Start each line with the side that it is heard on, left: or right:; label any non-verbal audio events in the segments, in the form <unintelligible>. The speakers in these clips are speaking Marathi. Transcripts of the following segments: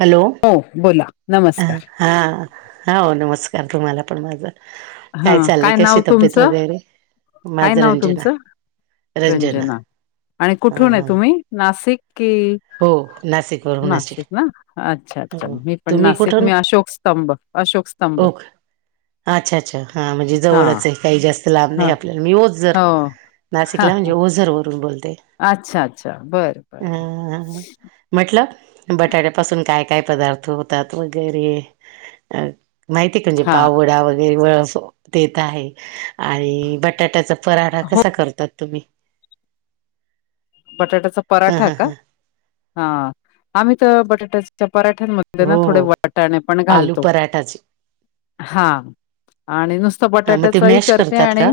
right: हॅलो
left: हो बोला नमस्कार
right: हा हो नमस्कार तुम्हाला पण माझं
left: हा
right: चाललंय
left: काय
right: कशी
left: नाव
right: तब्येत
left: तुमचं
right: वगैरे
left: काय
right: माझं
left: नाव
right: रंजना
left: तुमचं रंजना आणि
right: हा
left: कुठून आहे
right: हा
left: तुम्ही नाशिक कि
right: हो नाशिक वरूनचे
left: नाशिक ना अच्छा अच्छा
right: हो
left: मी पण
right: तुम्ही
left: नाशिक
right: कुठून
left: मी अशोक स्तंभ अशोक स्तंभ
right: ओक अच्छा अच्छा हा म्हणजे
left: हा
right: जवळच आहे काही जास्त लांब
left: हा
right: नाही आपल्याला मी होत जर
left: हो हा
right: नाशिकला म्हणजे ओझर वरून बोलते
left: अच्छा अच्छा बर
right: अ
left: बर
right: म्हटलं बटाट्यापासून काय काय पदार्थ होतात वगैरे अ माहितीय म्हणजे
left: हा
right: पाव वडा वगैरे वडा देत आहे आणि बटाट्याचा पराढा
left: हो
right: कसा करतात तुम्ही <unintelligible>
left: बटाट्याचा
right: ह
left: पराठा
right: ह
left: का
right: ह
left: हा आम्ही तर बटाट्याच्या पराठ्यांमध्ये
right: हो
left: ना थोडे
right: हो
left: वाटाणे पण
right: आलू
left: घालतो
right: पराठाचे
left: हा आणि नुसत
right: ह मग ते
left: बटाट्याचही
right: मॅश
left: करते
right: करतात
left: आणि
right: का?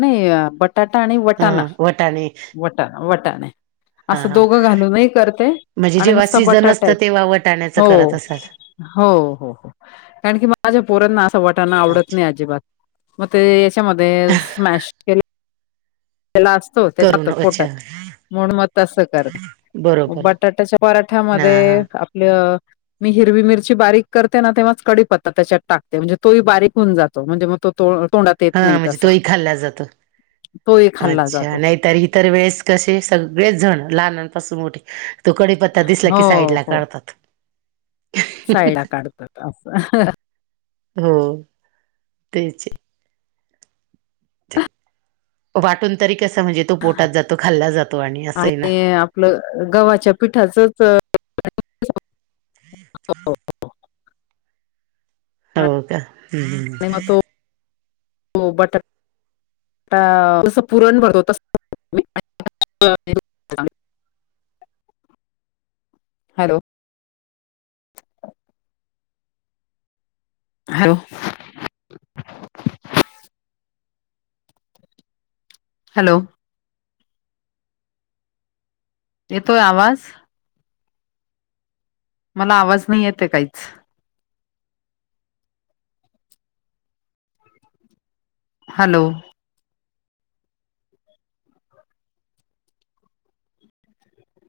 left: नाही बटाटा आणि वटाणा
right: त्या आणि
left: वटाणा वटाने असं दोघं घालूनही करते
right: म्हणजे
left: आणि
right: जेव्हा
left: नुसत
right: सीझन
left: बटाट्या
right: असतं तेव्हा वटाण्याचं
left: हो,
right: करत असाल.
left: हो हो हो कारण की माझ्या पोरांना असं वाटना आवडत
right: अच्छा
left: नाही अजिबात मग ते याच्यामध्ये स्मॅश केले त्याला असतो
right: करून
left: त्याच्या
right: अच्छा
left: पोटात म्हण मग तसं करणे
right: बरोबर
left: बटाट्याच्या
right: हा हा
left: पराठ्यामध्ये आपल्या मी हिरवी मिरची बारीक करते ना तेव्हाच कडी पत्ता त्याच्यात टाकते म्हणजे तोही बारीक होऊन जातो म्हे मग तो तोड
right: हा म्हणजे तोही खाल्ला जातो
left: तोही खाल्ला
right: अच्छा
left: जातो
right: नाहीतर इ तरर वेळेस तसे सगळे जण लहनांपासून मोठे तो कडीपत्ता दिसला
left: हो
right: की साईडला काढतात
left: साईड काढतात असं
right: हो तेच वाटून तरी कस म्हणजे तो पोटात जातो खाल्ला जातो आणि असं आहे ना
left: आपलं गव्हाच्या पिठाचच
right: हा
left: हो आणि
right: हो का हम् ह्
left: बटर जस पुरण भरत तस हॅलो ह हॅलो येतोय आवाज मला आवाज नाही येते काहीच हॅलो